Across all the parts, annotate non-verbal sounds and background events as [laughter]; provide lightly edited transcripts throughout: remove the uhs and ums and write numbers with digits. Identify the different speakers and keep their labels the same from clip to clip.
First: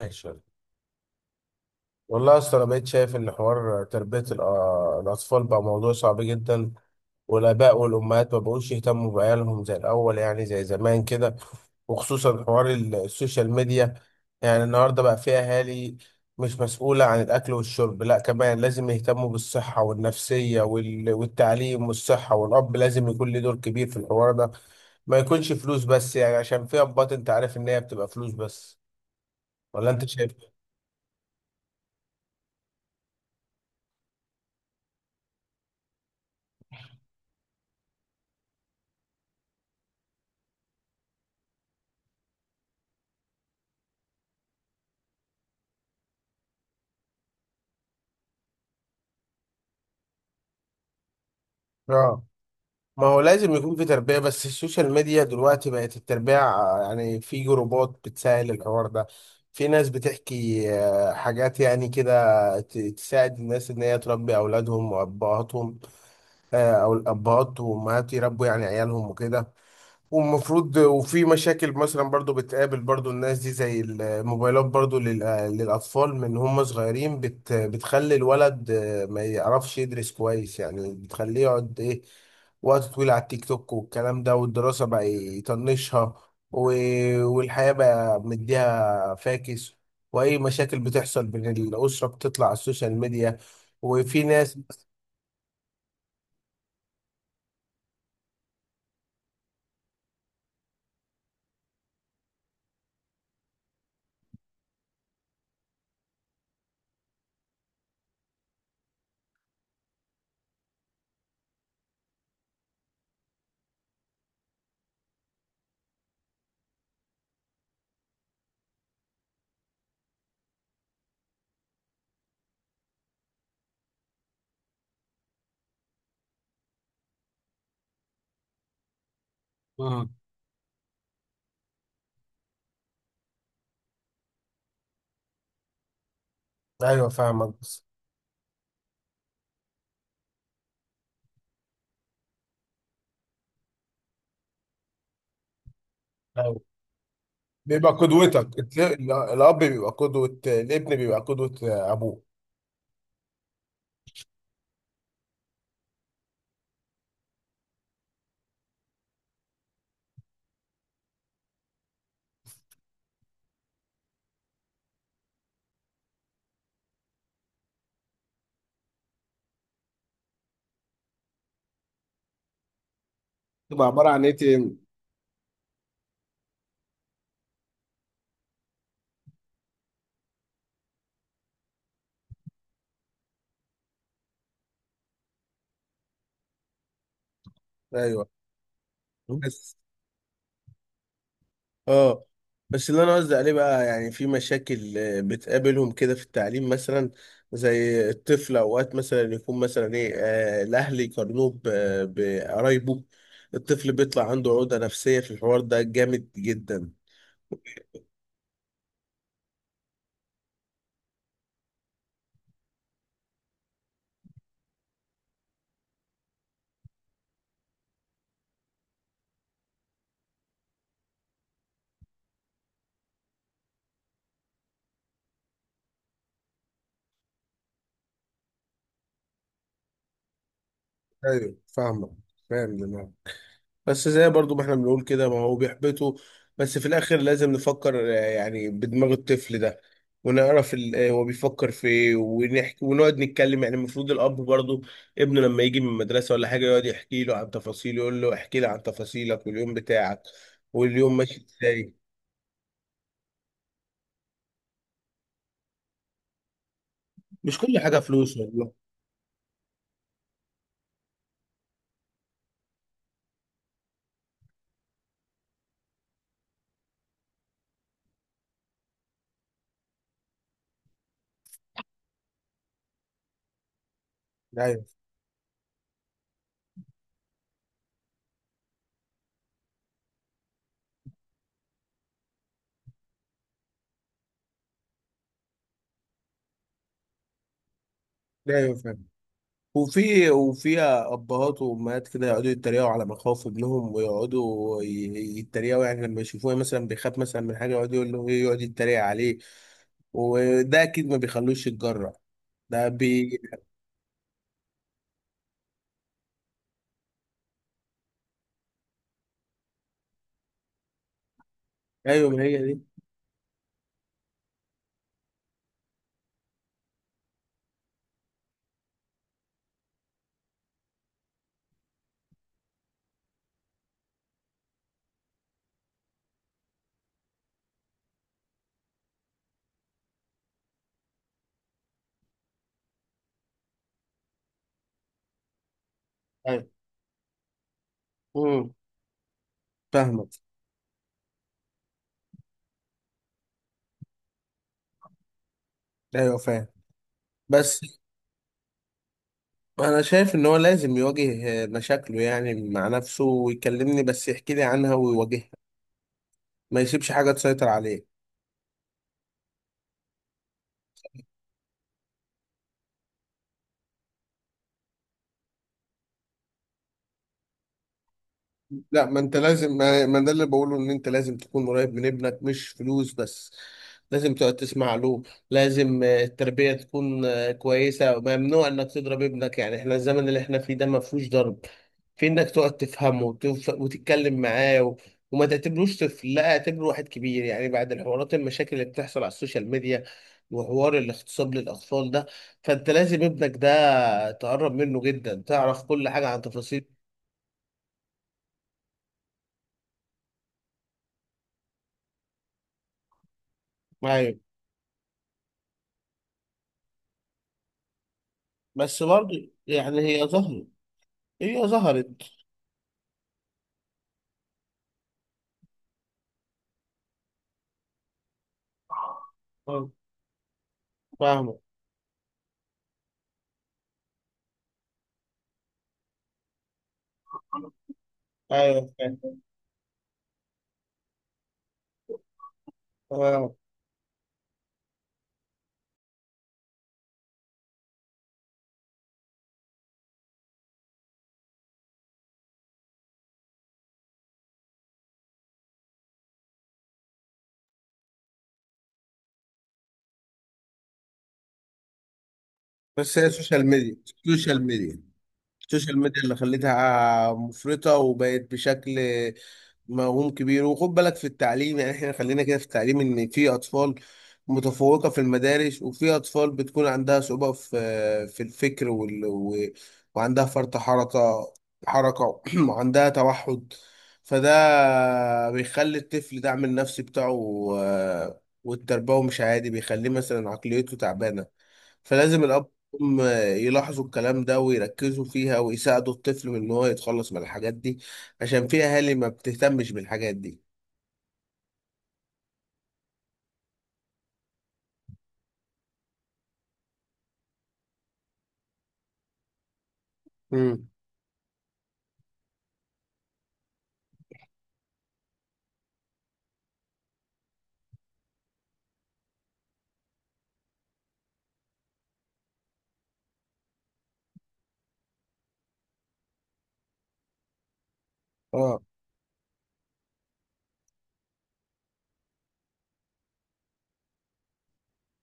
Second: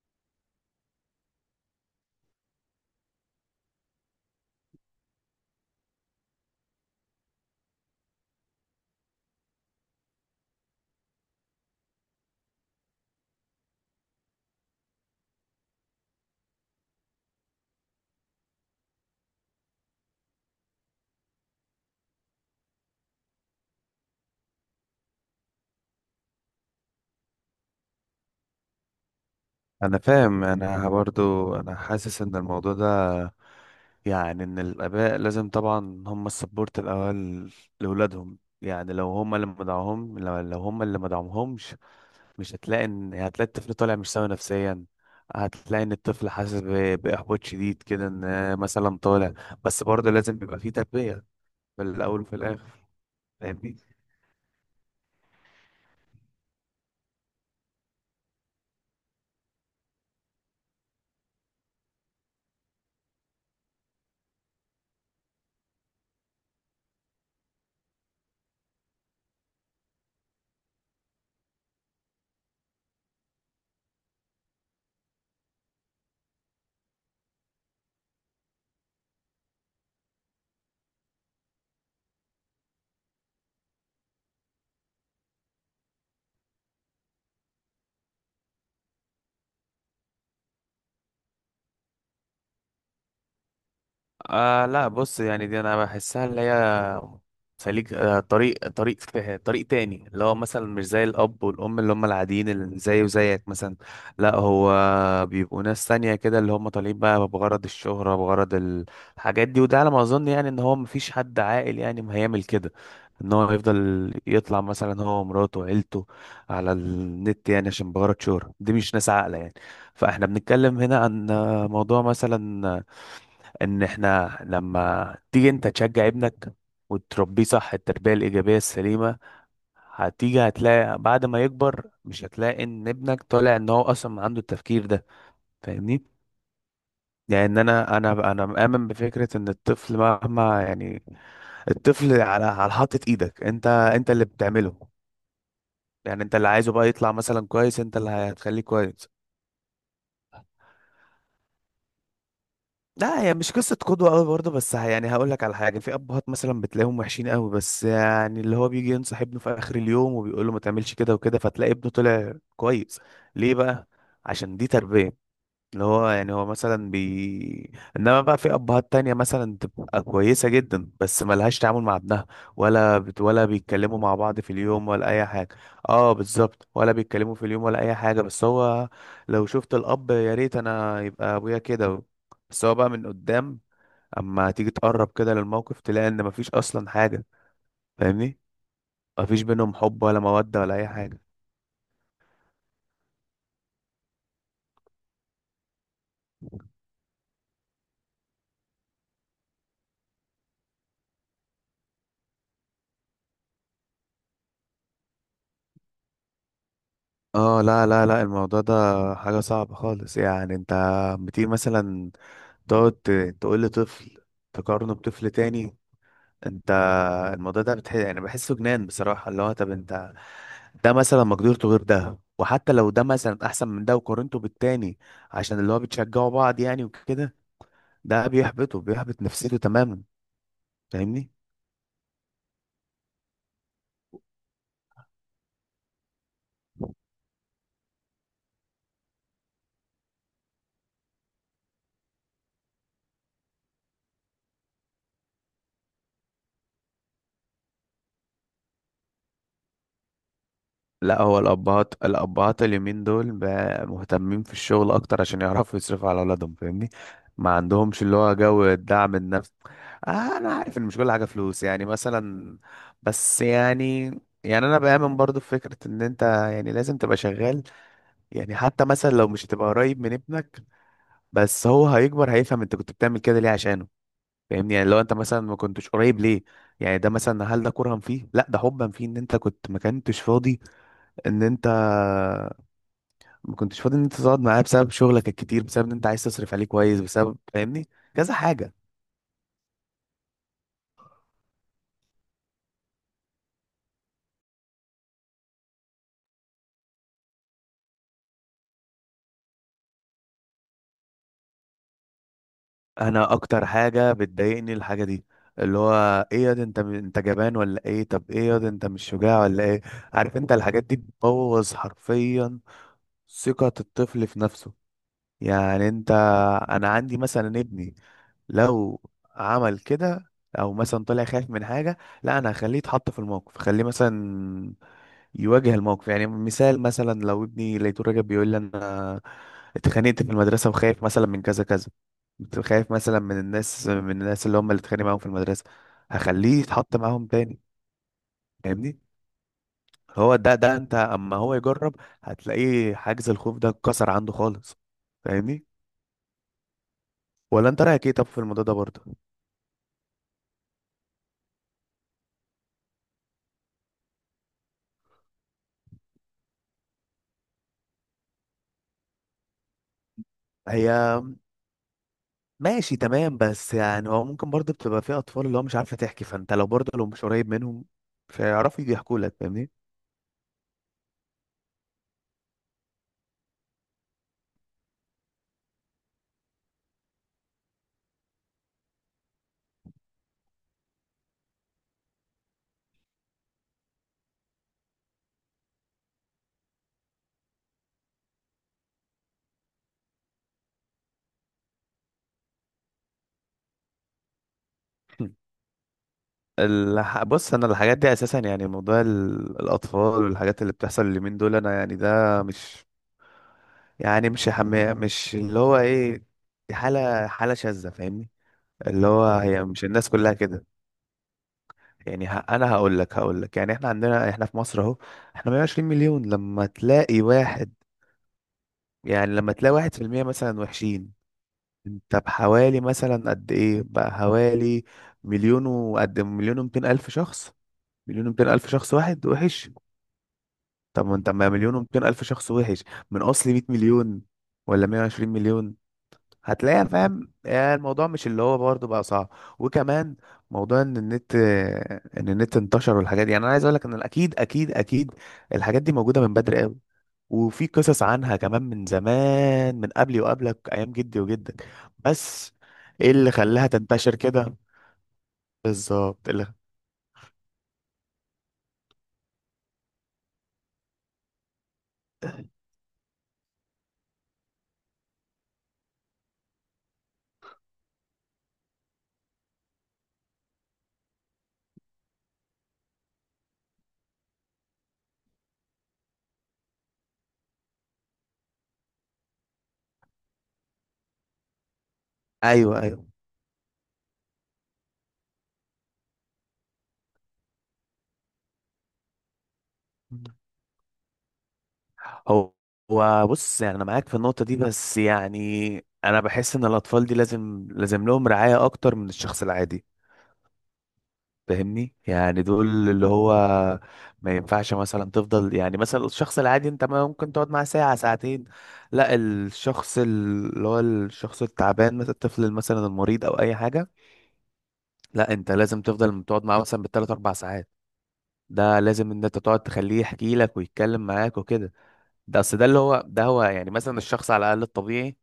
Speaker 1: ماشي يلا. والله يا اسطى، انا بقيت شايف ان حوار تربيه الاطفال بقى موضوع صعب جدا، والاباء والامهات ما بقوش يهتموا بعيالهم زي الاول، يعني زي زمان كده، وخصوصا حوار السوشيال ميديا. يعني النهارده بقى في اهالي مش مسؤوله عن الاكل والشرب لا كمان لازم يهتموا بالصحه والنفسيه والتعليم والصحه، والاب لازم يكون له دور كبير في الحوار ده. ما يكونش فلوس بس، يعني عشان في ابات انت عارف ان هي بتبقى فلوس بس، ولا
Speaker 2: انا
Speaker 1: انت شايف؟
Speaker 2: فاهم انا برضو انا حاسس ان الموضوع ده يعني ان الاباء لازم طبعا هم السبورت الاول لاولادهم، يعني لو هم اللي مدعوهم لو هم اللي مدعوهمش مش هتلاقي ان هتلاقي الطفل طالع مش سوي نفسيا. هتلاقي ان الطفل حاسس باحباط شديد كده، ان مثلا طالع. بس برضه لازم بيبقى فيه تربية في الاول
Speaker 1: اه،
Speaker 2: وفي الاخر.
Speaker 1: ما هو لازم يكون
Speaker 2: فاهمني؟
Speaker 1: في تربية، بس السوشيال ميديا دلوقتي بقت التربية، يعني في جروبات بتسهل الحوار ده. في ناس بتحكي حاجات يعني كده، تساعد الناس ان هي تربي اولادهم وابهاتهم، او الابهات وامهات يربوا يعني عيالهم وكده. ومفروض، وفي مشاكل مثلا برضو بتقابل برضو الناس دي زي الموبايلات برضو للأطفال من هم صغيرين، بتخلي الولد ما يعرفش يدرس كويس، يعني بتخليه يقعد وقت طويل على التيك توك والكلام ده، والدراسة بقى يطنشها، والحياة بقى مديها فاكس، وأي مشاكل بتحصل بين الأسرة بتطلع على السوشيال ميديا. وفي ناس.
Speaker 2: لا بص، يعني دي انا بحسها اللي هي سليك. طريق فيه طريق تاني اللي هو مثلا مش زي الاب والام اللي هم العاديين اللي زي وزيك مثلا. لا هو بيبقوا ناس تانية كده، اللي هم طالعين بقى بغرض الشهرة، بغرض الحاجات دي. وده على ما اظن يعني ان هو مفيش حد عاقل يعني ما هيعمل كده، ان هو يفضل يطلع مثلا هو ومراته وعيلته على النت، يعني عشان بغرض شهرة. دي مش ناس عاقلة يعني. فاحنا بنتكلم هنا عن موضوع مثلا ان احنا لما تيجي انت تشجع ابنك وتربيه صح التربية الإيجابية السليمة،
Speaker 1: اه.
Speaker 2: هتيجي هتلاقي بعد ما يكبر مش هتلاقي ان ابنك طالع ان هو اصلا عنده التفكير ده. فاهمني؟
Speaker 1: أيوة فاهمك،
Speaker 2: يعني
Speaker 1: بس
Speaker 2: انا مؤمن بفكرة ان الطفل مهما يعني، الطفل على حاطة ايدك، انت اللي بتعمله. يعني انت اللي عايزه بقى يطلع مثلا كويس،
Speaker 1: بيبقى
Speaker 2: انت اللي
Speaker 1: قدوتك
Speaker 2: هتخليه كويس.
Speaker 1: الاب بيبقى قدوة، الابن بيبقى قدوة ابوه.
Speaker 2: لا هي مش قصة قدوة قوي برضه، بس يعني هقول لك على حاجة. في أبهات مثلا بتلاقيهم وحشين قوي، بس يعني اللي هو بيجي ينصح ابنه في آخر اليوم وبيقول له ما تعملش كده وكده، فتلاقي ابنه طلع كويس. ليه بقى؟ عشان دي تربية. اللي هو يعني هو مثلا انما بقى في ابهات تانية مثلا تبقى كويسة جدا بس ملهاش تعامل مع ابنها، ولا
Speaker 1: تبقى
Speaker 2: بيتكلموا
Speaker 1: عباره
Speaker 2: مع
Speaker 1: عن ايه
Speaker 2: بعض في
Speaker 1: تاني.
Speaker 2: اليوم ولا اي حاجة. اه بالظبط، ولا بيتكلموا في اليوم ولا اي حاجة. بس هو لو شفت الاب يا ريت انا يبقى ابويا كده، بس هو بقى من قدام. اما تيجي تقرب كده للموقف تلاقي ان مفيش اصلا حاجة.
Speaker 1: ايوه.
Speaker 2: فاهمني؟ مفيش بينهم
Speaker 1: بس
Speaker 2: حب ولا مودة ولا اي حاجة.
Speaker 1: اه، بس اللي انا قصدي عليه بقى يعني في مشاكل بتقابلهم كده في التعليم مثلا، زي الطفل اوقات مثلا يكون مثلا ايه آه، الاهل يقارنوه بقرايبه، الطفل بيطلع عنده عقدة نفسية في الحوار ده جامد جدا.
Speaker 2: اه لا الموضوع ده حاجة صعبة خالص. يعني انت بتيجي مثلا تقعد تقول لطفل تقارنه بطفل تاني. انت الموضوع ده يعني بحسه جنان بصراحة. اللي هو طب انت ده مثلا مقدرته غير ده، وحتى لو ده مثلا احسن من ده وقارنته بالتاني عشان اللي هو بتشجعوا بعض يعني وكده، ده بيحبطه، بيحبط نفسيته تماما. فاهمني؟
Speaker 1: ايوه فاهمه. فاهم دماغك، بس زي برضو ما احنا بنقول كده، ما هو بيحبطه، بس في الاخر لازم نفكر يعني بدماغ الطفل ده، ونعرف هو بيفكر في ايه، ونحكي ونقعد نتكلم. يعني المفروض الاب برضو، ابنه لما يجي من المدرسه ولا حاجه يقعد يحكي له عن تفاصيله، يقول له احكي لي عن تفاصيلك واليوم بتاعك واليوم
Speaker 2: لا هو
Speaker 1: ماشي ازاي.
Speaker 2: الأبهات، الأبهات اليومين دول بقى مهتمين في الشغل أكتر عشان يعرفوا يصرفوا على أولادهم. فاهمني؟ ما
Speaker 1: مش كل حاجه
Speaker 2: عندهمش اللي هو
Speaker 1: فلوس
Speaker 2: جو
Speaker 1: والله.
Speaker 2: الدعم النفسي. آه أنا عارف إن مش كل حاجة فلوس يعني مثلا، بس يعني، يعني أنا بآمن برضو في فكرة إن أنت يعني لازم تبقى شغال. يعني حتى مثلا لو مش هتبقى قريب من ابنك، بس هو هيكبر هيفهم انت كنت بتعمل كده ليه، عشانه.
Speaker 1: لا،
Speaker 2: فاهمني؟ يعني
Speaker 1: ايوه.
Speaker 2: لو انت مثلا ما كنتش قريب ليه، يعني ده مثلا هل ده كرها فيه؟ لا، ده حبا فيه، ان انت كنت ما كنتش فاضي، ان انت ما كنتش فاضي ان انت تقعد معاه بسبب شغلك الكتير، بسبب ان انت عايز تصرف عليه كويس، بسبب فاهمني كذا
Speaker 1: لا،
Speaker 2: حاجة.
Speaker 1: ايوه. وفي، وفيها ابهات وامهات كده يقعدوا يتريقوا على مخاوف ابنهم، ويقعدوا يتريقوا، يعني لما يشوفوه مثلا بيخاف مثلا من حاجه يقعد يقول له يقعد يتريق عليه، وده اكيد ما بيخلوش يتجرأ. ده
Speaker 2: انا
Speaker 1: بي.
Speaker 2: اكتر حاجة بتضايقني الحاجة دي، اللي هو ايه يا ده انت جبان ولا ايه، طب ايه يا ده انت مش شجاع ولا ايه. عارف انت الحاجات دي بتبوظ
Speaker 1: ايوه ما هي
Speaker 2: حرفيا
Speaker 1: دي.
Speaker 2: ثقة الطفل في نفسه. يعني انت، انا عندي مثلا ابني، لو عمل كده او مثلا طلع خايف من حاجة، لا انا هخليه يتحط في الموقف، خليه مثلا يواجه الموقف. يعني مثال مثلا لو ابني لقيته راجع بيقول لي انا اتخانقت في المدرسة وخايف مثلا من كذا كذا، كنت خايف مثلا من الناس، من الناس اللي هم اللي اتخانق معاهم في المدرسة، هخليه
Speaker 1: ايوه.
Speaker 2: يتحط معاهم تاني.
Speaker 1: امم
Speaker 2: فاهمني؟
Speaker 1: فاهمك.
Speaker 2: هو ده، ده انت اما هو يجرب هتلاقيه حاجز الخوف ده اتكسر عنده خالص. فاهمني؟
Speaker 1: ايوه فاهم،
Speaker 2: ولا
Speaker 1: بس
Speaker 2: انت رايك ايه طب في الموضوع ده برضه؟
Speaker 1: انا شايف ان هو لازم يواجه مشاكله يعني مع نفسه، ويكلمني بس يحكي لي عنها ويواجهها، ما يسيبش حاجه تسيطر عليه.
Speaker 2: هي ماشي تمام، بس يعني هو ممكن برضه بتبقى في اطفال اللي هو مش عارفه تحكي، فانت لو برضه لو مش قريب منهم مش هيعرفوا
Speaker 1: لا،
Speaker 2: يحكوا
Speaker 1: ما
Speaker 2: لك.
Speaker 1: انت
Speaker 2: فاهمني؟
Speaker 1: لازم، ما ده اللي بقوله، ان انت لازم تكون قريب من ابنك مش فلوس بس، لازم تقعد تسمع له، لازم التربية تكون كويسة. ممنوع انك تضرب ابنك، يعني احنا الزمن اللي احنا فيه ده ما فيهوش ضرب، في انك تقعد تفهمه وتتكلم معاه، وما تعتبروش طفل، لا اعتبره واحد كبير، يعني بعد الحوارات المشاكل اللي بتحصل على السوشيال ميديا، وحوار الاغتصاب للاطفال ده، فانت لازم ابنك ده تقرب منه جدا، تعرف كل حاجة عن
Speaker 2: [laughs]
Speaker 1: تفاصيل.
Speaker 2: بص انا الحاجات دي اساسا، يعني موضوع الاطفال والحاجات اللي بتحصل اليومين دول، انا يعني ده مش يعني مش اللي هو ايه، دي حاله شاذه. فاهمني؟
Speaker 1: بس
Speaker 2: اللي هو
Speaker 1: برضه
Speaker 2: هي مش
Speaker 1: يعني
Speaker 2: الناس
Speaker 1: هي
Speaker 2: كلها كده.
Speaker 1: ظهرت. هي ظهرت.
Speaker 2: يعني انا هقول لك يعني احنا عندنا، احنا في مصر اهو احنا 120 مليون، لما تلاقي واحد، يعني لما تلاقي
Speaker 1: اه
Speaker 2: واحد في المية مثلا وحشين،
Speaker 1: فاهمة.
Speaker 2: انت بحوالي مثلا قد ايه بقى؟ حوالي مليون ومتين الف شخص. مليون ومتين الف
Speaker 1: أيوه
Speaker 2: شخص واحد
Speaker 1: فاهم.
Speaker 2: وحش. طب ما انت، ما مليون ومتين الف شخص وحش من اصل
Speaker 1: آه.
Speaker 2: 100 مليون ولا 120 مليون هتلاقيها. فاهم؟ يعني الموضوع مش اللي هو برضه بقى صعب. وكمان موضوع ان النت انتشر والحاجات دي، يعني انا عايز اقول لك ان اكيد اكيد الحاجات دي موجوده من بدري قوي، وفي قصص عنها كمان من زمان، من قبلي وقبلك ايام جدي وجدك. بس ايه
Speaker 1: بس هي
Speaker 2: اللي
Speaker 1: سوشيال
Speaker 2: خلاها
Speaker 1: ميديا.
Speaker 2: تنتشر كده
Speaker 1: سوشيال ميديا. السوشيال ميديا
Speaker 2: بالظبط؟ إيه
Speaker 1: اللي
Speaker 2: اللي؟
Speaker 1: خلتها مفرطة وبقت بشكل موهوم كبير. وخد بالك في التعليم، يعني احنا خلينا كده في التعليم، ان في اطفال متفوقة في المدارس، وفي اطفال بتكون عندها صعوبة في الفكر، وعندها فرط حركة، حركة [clears throat] وعندها توحد، فده بيخلي الطفل دعم النفسي بتاعه والتربوي مش عادي، بيخليه مثلا عقليته تعبانة، فلازم الأب
Speaker 2: ايوه
Speaker 1: والأم يلاحظوا الكلام ده ويركزوا فيها، ويساعدوا الطفل من إن هو يتخلص من الحاجات دي، عشان في أهالي ما بتهتمش بالحاجات دي.
Speaker 2: هو هو بص، يعني انا معاك في النقطه دي بس يعني انا بحس ان الاطفال دي لازم، لازم لهم رعايه اكتر من الشخص العادي.
Speaker 1: امم
Speaker 2: فاهمني؟ يعني دول اللي هو ما ينفعش مثلا تفضل، يعني مثلا الشخص العادي انت ما ممكن تقعد معاه ساعة ساعتين. لا، الشخص اللي هو الشخص التعبان مثلا، الطفل مثلا المريض او اي حاجة، لا انت لازم تفضل تقعد معاه مثلا بالثلاث اربع ساعات. ده
Speaker 1: اه
Speaker 2: لازم ان انت تقعد تخليه يحكي لك ويتكلم معاك وكده. ده اصل ده اللي هو ده هو يعني مثلا الشخص على الاقل الطبيعي،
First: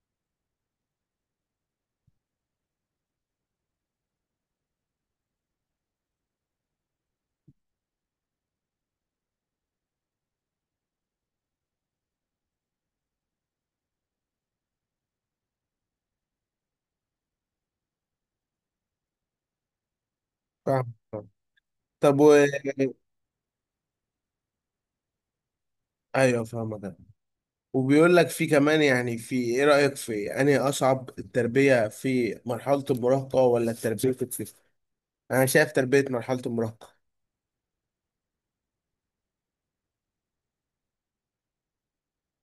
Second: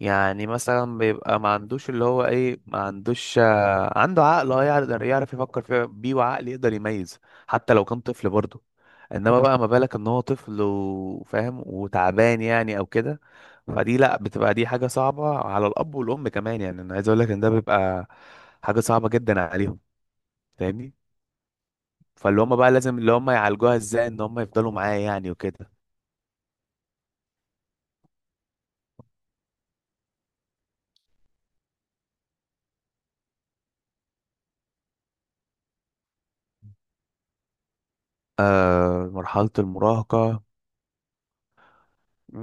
Speaker 2: يعني مثلا بيبقى ما عندوش اللي هو ايه، ما عندوش عنده عقل اه يقدر يعرف يفكر فيه بيه، وعقل يقدر يميز، حتى لو كان طفل برضه. انما بقى ما بالك ان هو طفل وفاهم وتعبان يعني او كده، فدي لا بتبقى دي حاجة صعبة على الاب والام كمان. يعني انا عايز اقول لك ان ده بيبقى حاجة صعبة جدا عليهم.
Speaker 1: فاهم.
Speaker 2: فاهمني؟
Speaker 1: طب
Speaker 2: فاللي هم بقى لازم اللي هم يعالجوها ازاي ان هم يفضلوا معاه يعني وكده.
Speaker 1: أيوه فاهمك أنا. وبيقول لك في كمان، يعني في إيه رأيك في أنهي أصعب، التربية في مرحلة المراهقة ولا التربية في الطفل؟ أنا شايف تربية مرحلة المراهقة.
Speaker 2: آه، مرحلة المراهقة.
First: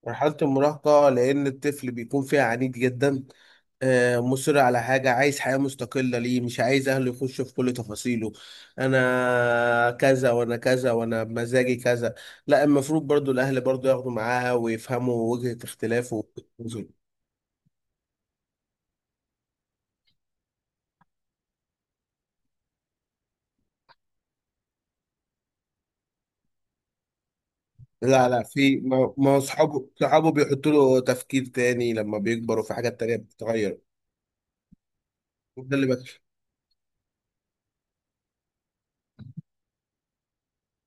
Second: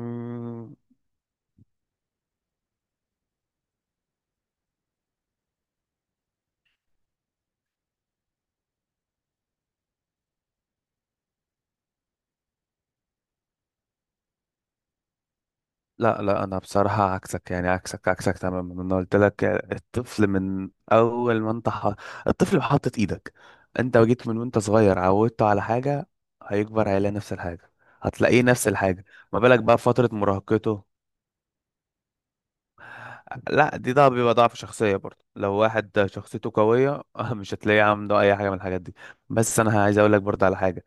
Speaker 1: مرحلة المراهقة لأن الطفل بيكون فيها عنيد جدا، مصر على حاجة، عايز حياة مستقلة، ليه مش عايز أهله يخشوا في كل تفاصيله، أنا كذا وأنا كذا وأنا بمزاجي كذا. لا، المفروض برضو الأهل برضو ياخدوا معاه ويفهموا وجهة
Speaker 2: لا
Speaker 1: اختلافه.
Speaker 2: لا، انا بصراحة عكسك، يعني عكسك تماما. انا قلت لك الطفل من اول ما انت الطفل بحطت ايدك، انت جيت من وانت صغير عودته على حاجة، هيكبر هيلاقي نفس الحاجة،
Speaker 1: لا
Speaker 2: هتلاقيه
Speaker 1: لا،
Speaker 2: نفس
Speaker 1: في،
Speaker 2: الحاجة.
Speaker 1: ما
Speaker 2: ما بالك بقى في
Speaker 1: أصحابه
Speaker 2: فترة
Speaker 1: صحابه بيحطوا
Speaker 2: مراهقته؟
Speaker 1: له تفكير تاني، لما بيكبروا في حاجات تانية
Speaker 2: لا
Speaker 1: بتتغير.
Speaker 2: دي، ده بيبقى ضعف شخصية برضه. لو
Speaker 1: ده اللي
Speaker 2: واحد
Speaker 1: بكشف.
Speaker 2: شخصيته قوية [laughs] مش هتلاقيه عنده اي حاجة من الحاجات دي. بس انا عايز اقول لك برضه على حاجة،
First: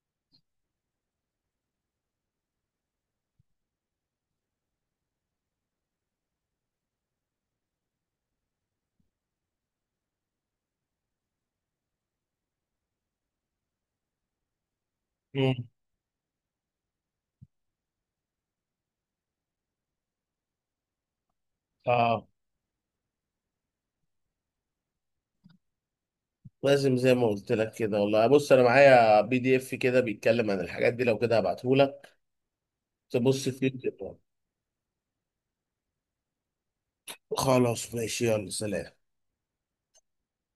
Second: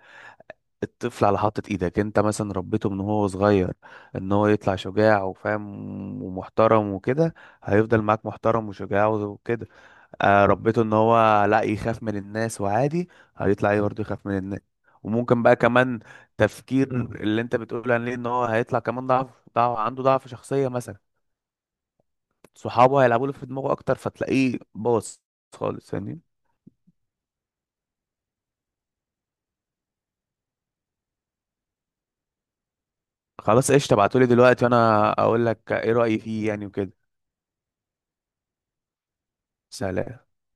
Speaker 2: الطفل على حاطة ايدك، انت مثلا ربيته من هو صغير ان هو يطلع شجاع وفاهم ومحترم وكده، هيفضل معاك محترم وشجاع وكده. آه ربيته ان هو لا يخاف من الناس وعادي، هيطلع ايه برضه؟ يخاف من الناس. وممكن
Speaker 1: مم.
Speaker 2: بقى كمان تفكير اللي انت بتقول عليه ان هو هيطلع كمان ضعف، عنده ضعف شخصية مثلا،
Speaker 1: اه
Speaker 2: صحابه هيلعبوا له في دماغه اكتر فتلاقيه باظ خالص يعني.
Speaker 1: لازم زي ما قلت لك كده. والله بص انا معايا PDF كده بيتكلم عن الحاجات دي، لو كده هبعته لك تبص فيه
Speaker 2: خلاص قشطة،
Speaker 1: كده.
Speaker 2: ابعتولي دلوقتي وانا اقول لك ايه رأيي فيه يعني وكده.
Speaker 1: خلاص ماشي يلا سلام.
Speaker 2: سلام.